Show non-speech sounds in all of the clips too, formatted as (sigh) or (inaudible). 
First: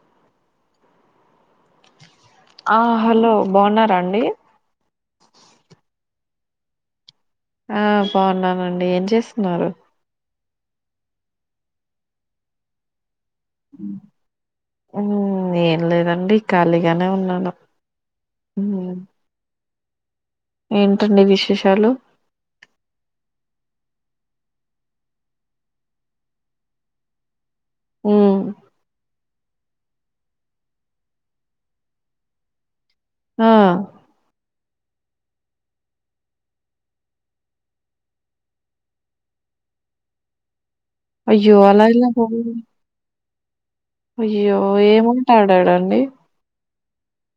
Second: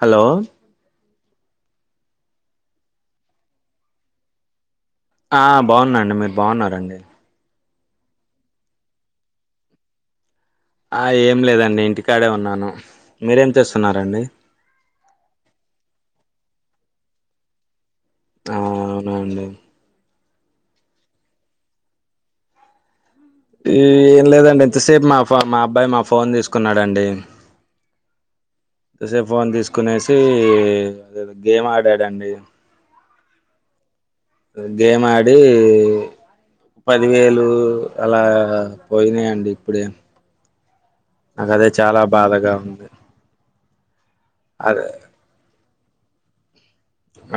Hello ఆ hello బావున్నారండి ఆ బావున్నా అండి మీరు బావున్నార అండి ఆ బావున్నానండి ఏం చేస్తున్నారు ఆ ఏం లేదండి ఇంటికాడే ఉన్నాను మీరేం చేస్తున్నారండి మ్మ్ ఏం లేదండి ఖాళీగానే ఉన్నాను ఆ అవునండి ఏంటండీ విశేషాలు ఈ ఏం లేదండి ఎంతసేపు మా ఫ మా అబ్బాయి మా ఫోన్ తీసుకున్నాడండి మ్మ్ తసేపు ఫోన్ తీసుకునేసి గేమ్ ఆడాడండి ఆ గేమ్ ఆడి పదివేలు అలా పోయినాయి అండి ఇప్పుడే నాకు అయ్యో అదే అలా చాలా ఎలా బాధగా ఉంది అయ్యో అదే ఏం ఆట ఆడాడండి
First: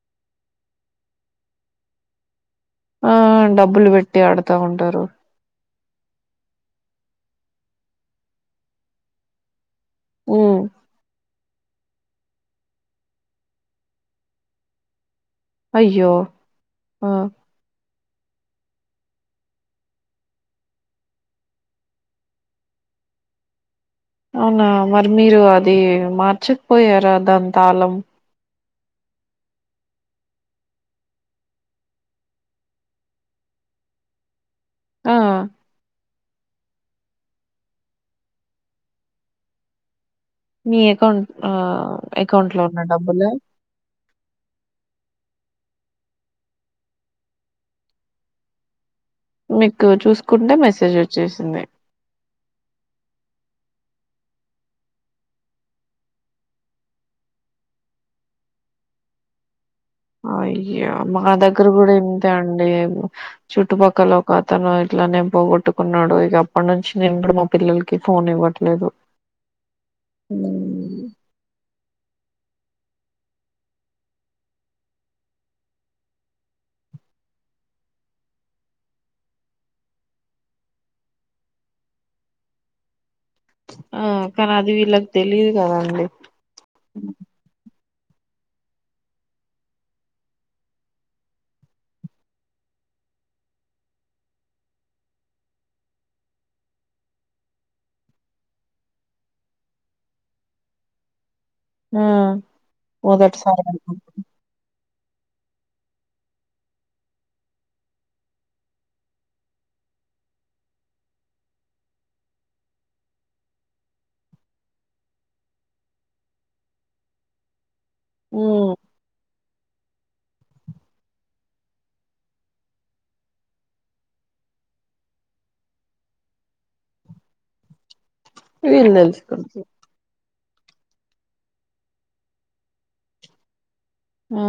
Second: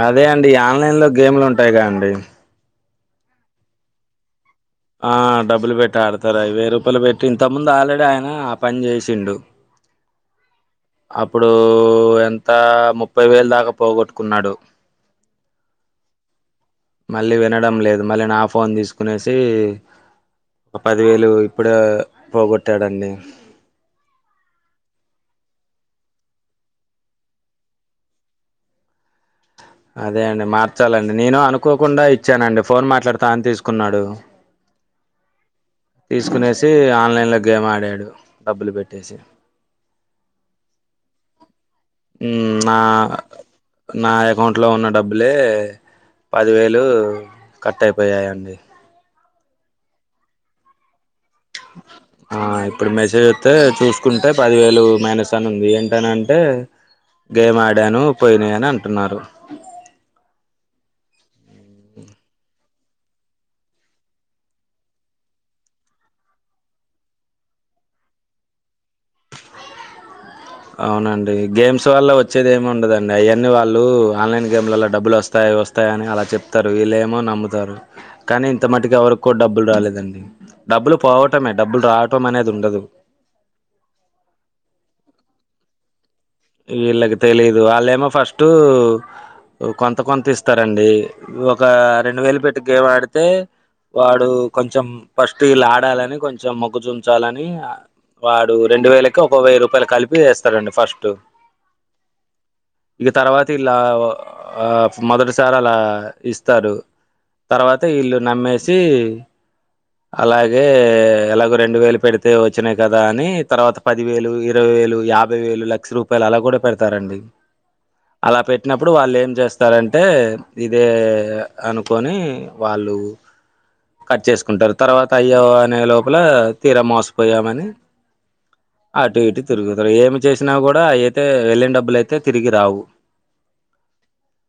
అదే అండి ఆన్లైన్ లో గేమ్లు ఉంటాయిగా అండి ఆ డబ్బులు పెట్టి అడు ఆ డబ్బులు పెట్ ట్టీ ఆడతారు వెయ్యి రూపాయలు పెట్టి ఇంతకుముందు ఆల్రెడీ ఆయన ఆ పని చేసిండు మ్మ్ అప్పుడు ఎంత ముప్పై వేలు దాకా పోగొట్టుకున్నాడు అయ్యో ఆ మళ్ళీ వినడం లేదు మళ్ళీ నా ఫోన్ తీసుకునేసి ఒక పదివేలు ఇప్పుడే పోగొట్టాడండి అవునా మరి మీరు అది మార్చకపోయారా దాన్ తాళం అదే అండి మార్చాలండి నేను అనుకోకుండా ఇచ్చానండి ఫోన్ మాట్లాడుతా అని తీసుకున్నాడు ఆ తీసుకునేసి ఆన్లైన్లో గేమ్ ఆడాడు డబ్బులు పెట్టేసి మీ అకౌంట్ ఆ అకౌంట్ మ్ లో నా ఉన్న డబ్బులు నా అకౌంట్ లో ఉన్న డబ్బులే పదివేలు కట్ అయిపోయాయండి మీకు చూసుకుంటే మెసేజ్ వచ్చేసింది ఆ ఇప్పుడు మెసేజ్ వత్తే చూసుకుంటే పదివేలు మైనస్ అని ఉంది ఏంటనంటే గేమ్ ఆడాను పోయినాయని అంటున్నారు అయ్యో మా దగ్గర కూడా ఇంతే అండి చుట్టుపక్కల ఒక అతను ఇట్ల ఇట్లనే పోగొట్టుకున్నాడు ఇగ అప్పటి నుంచి నేను కూడా మా పిల్లలకి ఫోన్ ఇవ్వట్లేదు వున అవునండి గేమ్స్ వల్ల వచ్చేది ఏమి ఉండదండి అయన్నీ వాళ్ళు ఆన్లైన్ గేమ్లలల్లో డబ్బులు వస్తాయి వస్తాయని అలా చెప్తారు వీళ్ళేమో నమ్ముతారు కానీ ఇంత మటుకి ఎవరికి కూడా డబ్బులు రాలేదండి డబ్బులు పోవటమే డబ్బులు రావటం అనేది ఉండదు ఆ కానీ అది వీళ్ళకి తెలిదు కదండి వీళ్ళకి తెలిదు వాళ్ళేమో ఫస్టు కొంత కొంత ఇస్తారండి ఒక రెండు వేలు పెట్టి గేమ్ ఆడితే వాడు కొంచెం ఫస్ట్ ఇలా ఆడాలని కొంచెం మొగ్గు చుంచాలని ఆ వాడు రెండు వేలకు ఒక వెయ్యి రూపాయలు కలిపి వేస్తారండి ఫస్ట్ ఆ ఇగ తర్వాత మొదటిసారి ఇలా ఓ ఆ మొదటిసారి అలా ఇస్తారు తర్వాత వీళ్ళు నమ్మేసి అలాగే ఎలాగో రెండు వేలు పెడితే వచ్చినాయి కదా అని తర్వాత పదివేలు ఇరవై యాభై వేలు లక్ష రూపాయలు అలా కూడా పెడతారండి అలా మ్మ్ పెట్టినప్పుడు వాళ్ళు ఏం చేస్తా చేస్తారంటే ఇదే అనుకొని వాళ్ళు కట్ చేసుకుంటారు తర్వాత అయ్యే అనే లోపల తీర మోసపోయాము అని వీళ్ళు అటు ఇటు తెలుసుకుంటారు తిరుగుతారు ఏమి చేసినా కూడా అ అయితే వెళ్ళిన డబ్బులు అయితే తిరిగి రావు ఆ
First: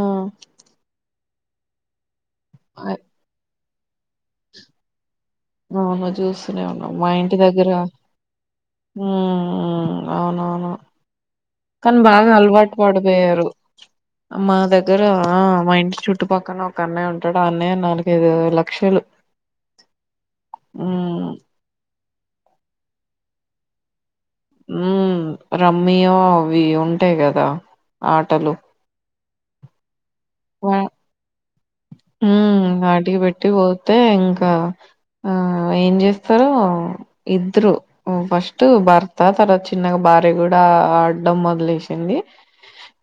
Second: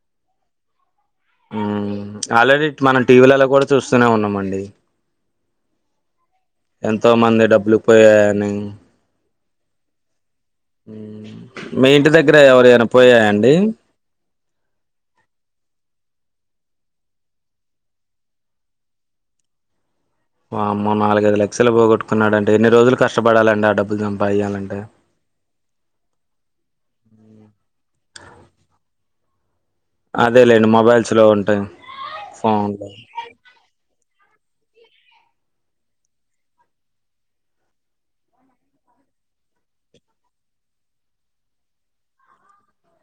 హ్మ్మ్ ఆల్రెడీ మనం టీవీలలో కూడా చూస్తూనే ఉన్నామండి అవును చూస్తూనే ఉన్నాము మా ఎంతో ఇంటి మంది దగ్గర డబ్బులు పోయాయని హ్మ్మ్ అవును హ్మ్మ్ కానీ బాగా అలవాటు పడిపోయారు మా దగ్గర మా ఇంటి చుట్ ఇంటిపక్కన ఒక అన్నయ్య ఉంటాడు ఆ అన్నయ్య నాలుగైదు లక్షలు వామ్మో మ్మ్ నాలుగైదు లక్షలు పోగొటుకున్నాడాంటే ఎన్ని రోజులు కష్టపడాలండి ఆ డబ్బు సం ఉ రమ్మిఓ అవి ఉంటాయి కదా ఆటలు అదేలేండి మొబైల్స్లో ఉంటాయి హ్మ్మ్ ఫోన్లో అటికి పెట్టి పోతే ఇంకా ఆ ఏం చేస్తారు ఇద్దరు ఫస్ట్ భర్త తర్వాత చిన్నగా బా వారి కూడా ఆడడం మొదలేసింది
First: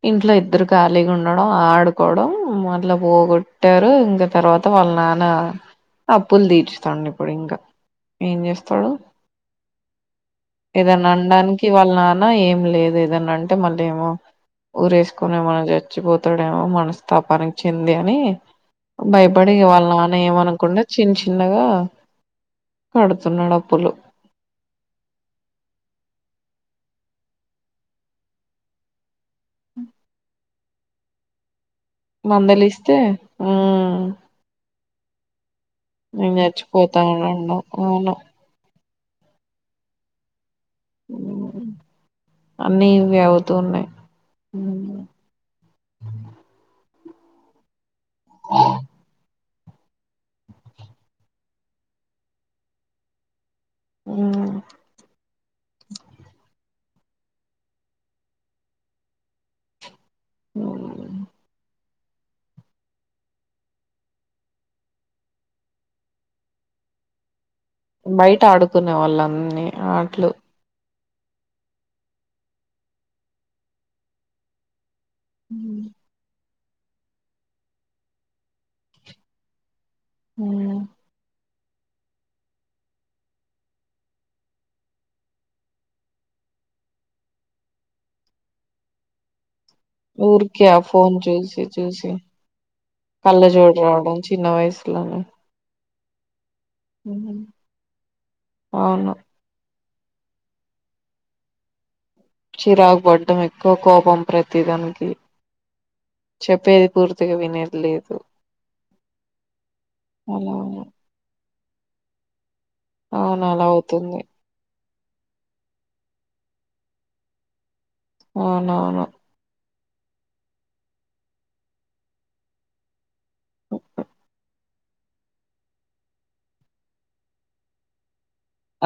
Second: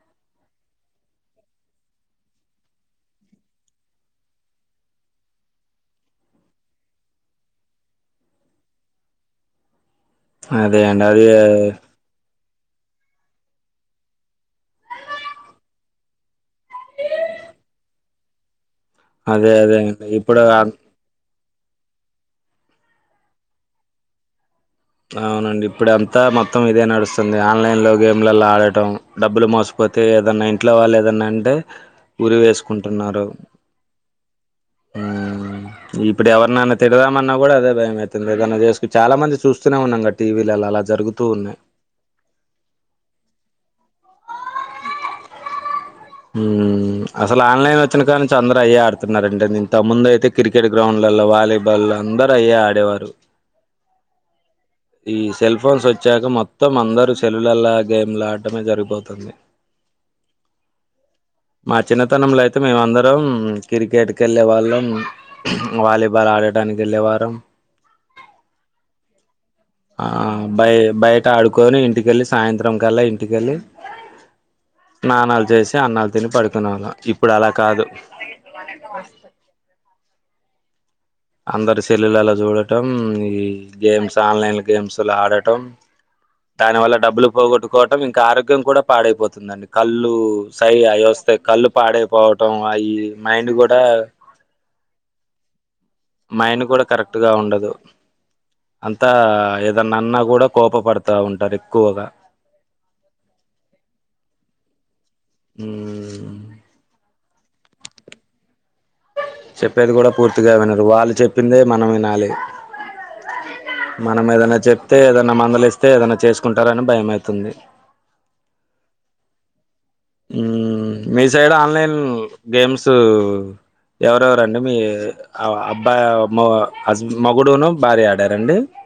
ఇంట్లో ఇద్దరు ఖాళీగా ఉండడం ఆడుకోవడం మళ్ల పోగొ పెట్టారు ఇంక తర్వాత వాళ్ళ నాన్న అప్పులు తీర్చుతాండు ఇప్పుడు ఇంకా ఏం చేస్తాడు అదే అండి ఏదన్నా అదే అనడానికి వాళ్ళ నాన్న ఏం లేదు ఏదన్న అంటే మళ్ళ ఏమో ఊరేసుకొని మన చచ్చిపోతాడు ప్రేమ మనస్తాపానికి చెంది అని అదే భయపడిే అదే వాళ్ళం అండి అని ఇప్పుడు ఏమనకుండా చి చిన్నగా కడుతున్నాడు అప్పులు అవునండి ఇప్పుడ అంతా మొత్తం ఇదే నడుస్తుంది ఆన్లైన్ లో గేమ్లలో ఆడటం డబ్బులు మోసపోతే ఏదన్నా ఇంట్లో వాళ్ళు ఏదన్నా అంటే ఉరి మందలిస్తే వేసుకుంటున్నారు మ్మ్ హ్మ్మ్ ఇప్పుడు నేను ఎవరినైనా తీడడమన్నా కూడా చచ్చిపోతానన్నా అదే అవును భయమవుతుంది ఏదైనా చేసుకు చాలా మంది చూస్తనే ఉన్నాం గా టీవీ అన్నీ ఇవే అవుతూ ఉన్నాయి హ్మ్మ్ అసలు ఆన్లైన్ వచ్చిన కానుంచి అందరూ అయ్యే ఆడుతున్నారంటే ఇంతకు ముందు అయితే క్రికెట్ గ్రౌండ్ లో వాలీబాల్ అందరు అయ్యే ఆడేవారు ఉ ఈ సెల్ ఫోన్స్ వచ్చాక మొత్తం అందరుూ సెల్లుల్లో గేమ్లు ఆడటమే జరిగిపోతుంది అ మా చిన్నతనంలో అయితే మేమ అందరం క్రికెట్కి వెళ్ళే వాళ్ళం వాలీబాల్ ఆడటనికి గెల్లెవరం బయట ఆడుకునే వాళ్ళం ఆ బయ బయ బట్ట ఆడుకొని ఇంటికెళ్ళి సాయంత్రం కల్లా ఇంటికెళ్ళి స్నానాలు చేసి అన్నాలు తిని పడుకునే వాళ్ళం ఇప్పుడు అలా కాదు హ్మ్మ్ అందరి సెల్యులలో చూడటం ఈ గేమ్స్ ఆన్లైన్ గేమ్స్లు ఆడటం దాని వల్ల డబ్బులు పోగొట్టుకోవటం ఇంకా ఆరోగ్యం కూడా పాడైపోతుందండి కళ్ళు ఊరికే సై ఆ అవి ఫోన్ వస్తే చూసి కళ్ళు చూసి పాడైపోవటం అవి మైండ్ కూడా స్లానే మైండ్ కూడా కరెక్ట్ గా ఉండదు అంతా అవును ఏ దన్ అన్నా కూడా కోప పడతా ఉంటారు ఎక్కువగా చిరాకు పడ్డం ఎక్కువ కోపం ప్రతీదానికి ఉమ్, చెప్పేది పూర్ తిగా వినేది లేదు చెప్పేది కూడా పూర్తిగా వినరు వాళ్ళు చెప్పిందే మనం వినాలి అవును అలా అవుతుంది మనం ఏదాన్నా చెప్ తే ఏదన్నా మందలిస్తే ఏదైనా చేసుకుంటారని భయమైతుంది అవునవును ఉమ్ మీ సైడ్ ఆన్లైన్ గేమ్స్ ఎవరెవరండి మీ (unintelligible) హస్ మొగుడూ నూ భార్య ఆడా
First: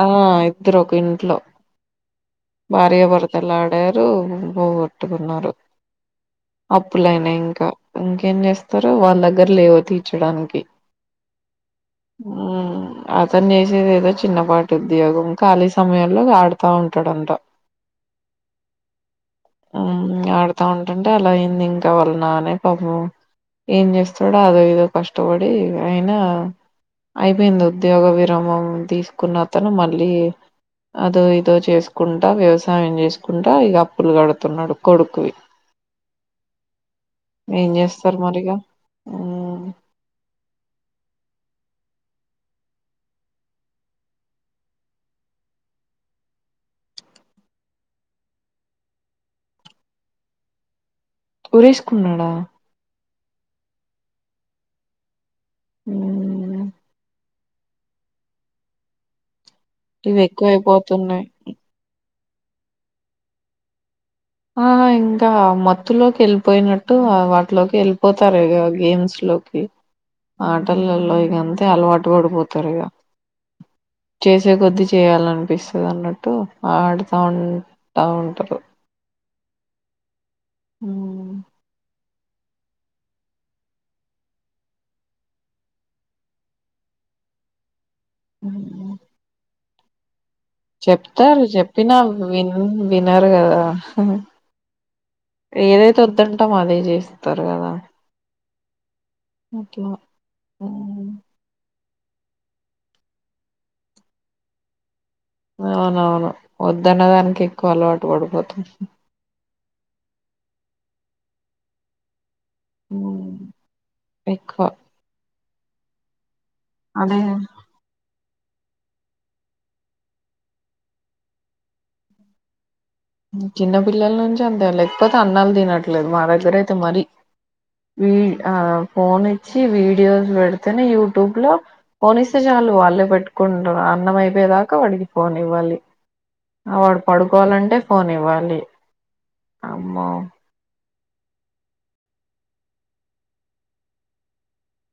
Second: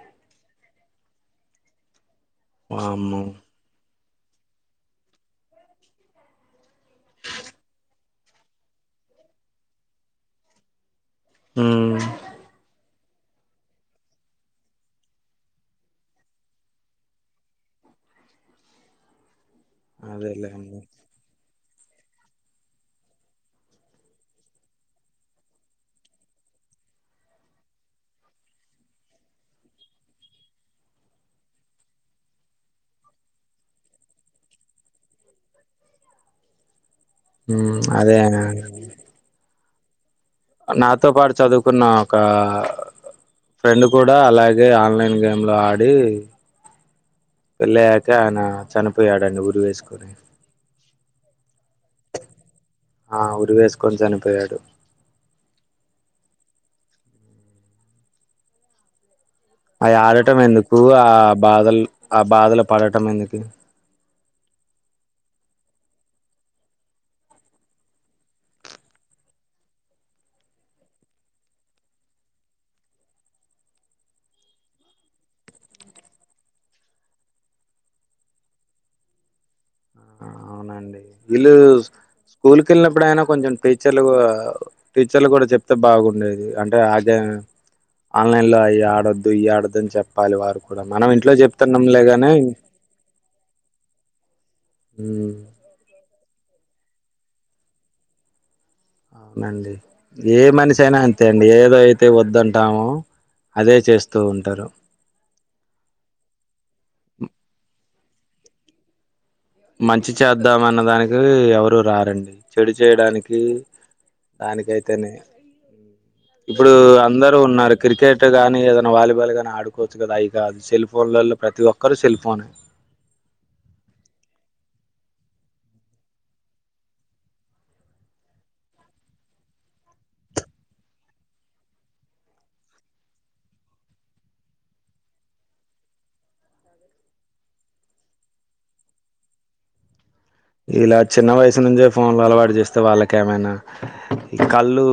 ఆ ఇద్దరు ఒక ఇంట్లో భార్య వామ్మో భర్తలు ఆడా రు పోగట్టుకున్నారు అప్పులైనాయి ఇంకా ఇంకేం చేస్తారు వాళ్ళ దగ్గర లేవు తీర్చడానికి ఉమ్ ఊ అతను చేసేది ఏదో చిన్న పా టుద్యోగం ఖాళీ సమయాల్లోగ ఆడతా ఉంటాడంట ఉమ్ ఆడతా అదేలేండి ఉంటంటే అలా అయ్యింది ఇంకా వాళ్ళ నాన్నే పాపం ఏం చేస్తాడు అదో ఏదో కష్టపడి ఆయిన అయిపోయింది ఉద్యోగ విరామం తీసుకున్న అతను మళ్ళీ అదో ఇదో చేసుకుంటా వ్యవసాయం చేసుకుంటా ఇగ అప్పులు కడుతున్నాడు కొడుకువి ఊ ఏం అదే చేస్తారు (inaudible) మరిగా మ్ నాతో పాటు చదువుకున్న ఒక ఫ్రెండ్ కూడా అలాగే ఆన్లైన్ గేమ్ లో ఆడి పెళ్ళయ్యాక ఆయన చనిపోయాడండి ఊరి వేసుకొని ఉరేసుకున్నాడా ఆ ఉరి వేసుకొని చనిపోయాడు (unintelligible) అయి ఇవి ఆడటం ఎందుకు ఆ ఎక్కువైపోతున్నాయి బాధల్ ఆ బాధలు పడటం ఎందుకు ఆహా ఇంక మత్తులోకి ఎళ్ళిపోయినట్టు ఆ వాటిలోకి ఎళ్ళిపోతారు ఇగ గేమ్స్ లో లోకి ఆటలల్లో ఇగ అంతే అలవాటు పడిపోతారు ఇగ చేసే కొద్దీ చేయాలనిపిస్తది అన్నట్టు ఆడుతా ఉం టా ఉంటారు ఉమ్, విల్లూస్ స్కూల్ కెళ్ళినప్పుడు అయినా కొంచెం టీచర్లు గా టీచర్లు కూడా చెప్తే బాగుండేది అంటే ఆగే ఆన్లైన్ లో అయి ఉమ్. ఆడద్దు ఇయి ఆడద్దు అని చ ప్పాలి వారు కూడా మనం ఇంట్లో చెప్తారు చెప్తున్నం చెప్పినా లే గానే విన్ వినరు కదా ఊ వొద్దంటాం అదే చేస్తారు కదా అవునండి అట్లా ఏ మనిషి అయినా ఉమ్, అంతే అండి ఏదో ఐ తే వద్దంటామో అదే చేస్తూ ఉంటారు అవునవును వద్దన్న దానికే ఎక్కువ అలవాటు పడిపోతాం మంచి చేద్దాం అన్న దానికి ఎవరూ రారండి చెడు ఉమ్, చేయడానికి ఎక్కువ దానికైతేనే ఇప్పుడు అదే అందరూ ఉన్నారు క్రికె అట్ కాగానీ ఏదైనా వాలీబాల్ గానీ ఆడుకోవచ్చు కదా అవి కాదు సెల్ ఫోన్లలో ప్రతి ఒక్కరు సెల్ ఫోనే చిన్న పిల్లల నుంచి అంతే లేకపోతే అన్నాలు తినట్లేదు మా దగ్గర అయితే మరీ ఆ ఫోన్ ఇచ్చి వీడియోస్ పెడితేనే యూట్యూబ్ లో ఫోన్ ఇస్తే చాలు వాళ్ళు వాళ్ళే పెట్టుకుంటారు అన్నం అయిపోయేదాకా వాడికి ఫోన్ ఇవ్వాలి ఆ వాడు పడుకోవాలంటే ఫోన్ ఇవ్వాలి అమ్మో ఇలా చిన్న వయసు నుంచే ఫోన్లు అలవాటు చేస్తే వాళ్ళకేమైనా కళ్ళు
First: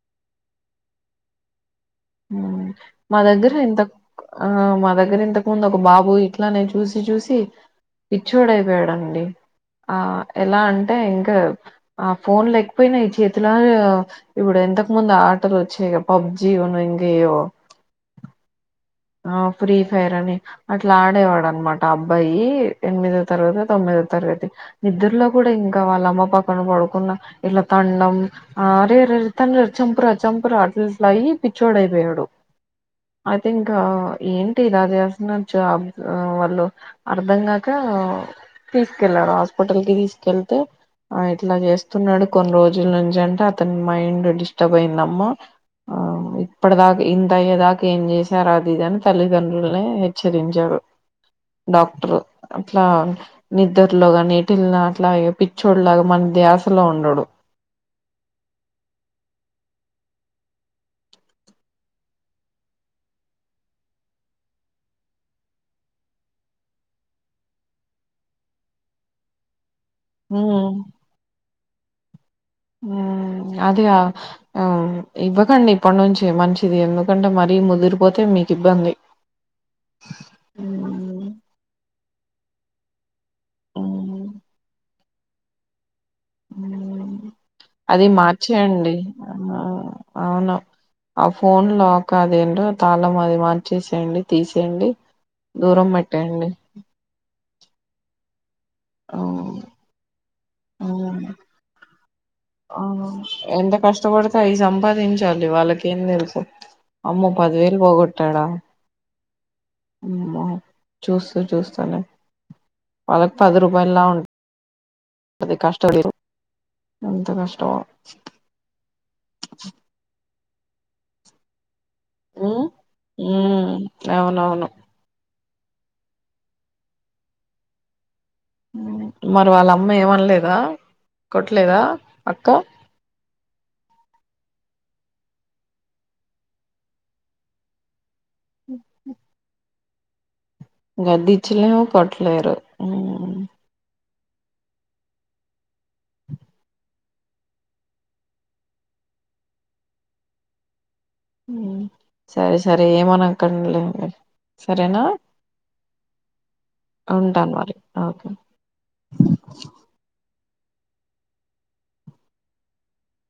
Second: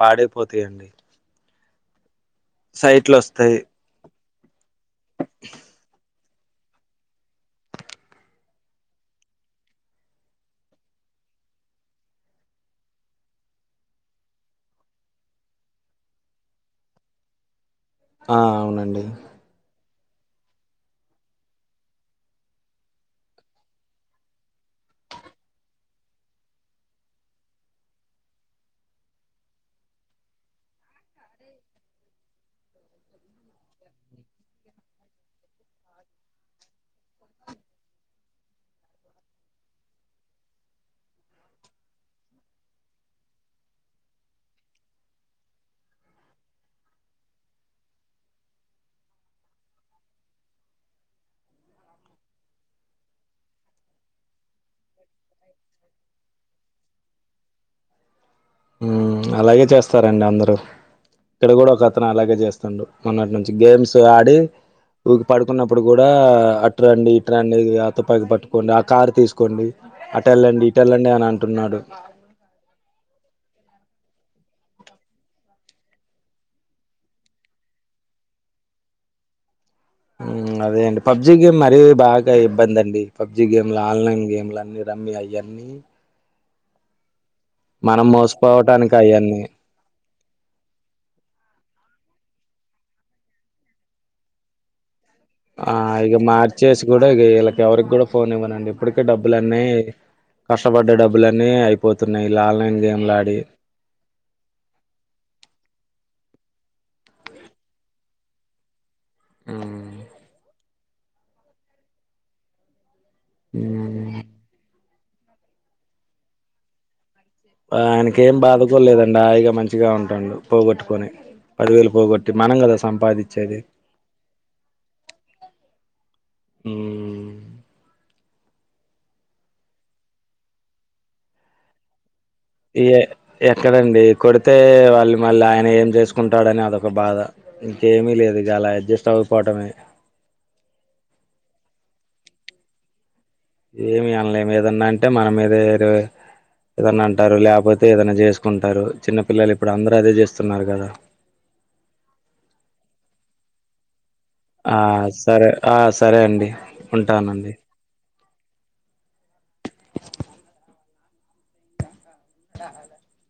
పాడైపోతాయండి మా సైట్లు దగ్గర వస్తాయి ఇంత ఆ మా దగ్గర ఇంతకు ముందు ఒక బాబు ఇట్లానే చూసి చూసి పిచ్చోడు అయిపోయాడండి ఆ ఎలా అంటే ఇంకా ఆ ఫోన్ లేకపోయినా ఈ చేతిలో ఇప్పుడ ఇంతకు ముందు ఆటలు వచ్చాయి పబ్జి ఉన్ను ఇంగయ్యో ఆ అవును ఆ ప్రీత్ ఫేర్ అని అట్లా ఆడేవాడు అనమాట అబ్బాయి ఎనిమిదో తరగతి తొమ్మిదో తరగతి ఇద్దరులో కూడా ఇంకా వాళ్ళ అమ్మ పక్కన పడుకున్న ఇట్లా తండం ఆరేరే అతండు చంపుర చంపుర అట్ అయి పిచ్చోడుయిపోయాడు ఐ థంక్ ఇంకా ఏంటి ఇలా చేస్తున్నారు జాబ్ వాళ్ళు అర్ధంగాక తీసుకెళ్లరు హాస్పిటల్ కి తీసుకెళ్తే ఆ ఇట్లా చేస్తున్నాడు కొన్ని రోజుల నుంచి అంటే అతని మైండ్ డిస్టర్బ్ అయిందమ్మా ఆ ఇప్పటి దాకా ఇంతయ్యే దాకా ఏం చేస్త రూ అదిదని తల్లిదండ్రుల లనే హెచ్చరించారు డాక్టరు అట్లా నిద్ద్రలో కానీ పుటిల్న అట్లాగ పిచ్చోడు లాగా మన ధ్యాసలో ఉండడు ఉమ్ అలాగే చేస్తారండి అందరూ ఇక్కడ కూడా ఒక అతను అలాగే చేస్తాండు మొన్నటి నుంచి గేమ్స్ ఆడి ఇకి పడుకున్నప్పుడు కూడా అట్రండి ఇట్రండి ఆ తుపాకి పట్టుకోండి ఆ కార్ తీసుకోండి అటెల్లండి ఉమ్. ఇటెలండి అని అంటున్నాడు అదే ఆ ఇవ్వకండి ఇప్పటి నుంచి మంచిది ఎందుకంటే మరీ ముదిరిపోతే మీ కు ఇబ్బంది అదే హ్మ్ అండి పబ్జి గేమ్ మరీ బాగా ఇబ్బంది అండి పబ్జి గేమ్లు ఆన్లైన్ గేమ్లు అన్ని రమ్మీ అయ్యాన్ని అది మార్చేయండి మోసపోవటానికి ఆ అయన్నీ అవును ఆ ఫోన్ లోలాక్ అది ఏంటో తాళం అది మార్చేసేయండి తీసేయండి ఆ దూరం ఇక పెట్టేయండి మార్చేసి కూడా ఇవీలాకి ఎవరికి కూడా ఫోన్ ఇవ్వనండి ఇప్పటికే డబ్బులు మ్మ్. అన్నాయి కష్టపడ్డ మ్మ్. డబ్బులున్నీ అయిపోతున్నాయి ఇలా ఆన్లైన్ ఆ గేమ్లు ఆడి వాళ్ళకి ఏం తెలుసు అమ్మో పదివేలు పోగొట్టాడా అమ్మో చూస్తూ చూస్తూనే వాళ్ళకి పది రూపాయలులా ఉంట అది కష్ట లేరు ఆయనకి ఏం బాధకోలేదండి హాయిగా మంచిగా ఉంటాండు పోగొట్టుకొని పదివేలు పోగొట్టి మనం ఉమ్ కదా సంపాదించేది ఉమ్ అవునవును మ్మ్ మరి వాళ్ళ అమ్మ ఏమనలేదా కొట్టలేదా పక్క ఏ ఎక్కడండి కొడితే వాళ్ళు మళ్ళీ ఆయన ఏం చేసుకుంటాడని అదొక బాధ ఇంకేమీ లేదు అది అలా అడ్జస్ట్ అవ్వపోవటమే గద్దించలేము కొట్టలేరు ఏమి అనలేము ఏదన్నా అంటే మన మీద ఏదో ఏదన్నా అంటారు లేకపోతే ఏదన్న చేసుకుంటారు చిన్న పిల్లలు ఇప్పుడు అందరు అదే చేస్తున్నారు కదా సరే సరే ఏమనకండి లేండి ఆ సరేనా సరే ఆ సరే అండి ఉంటాను ఉంటానండి మరి ఓకే (unintelligible)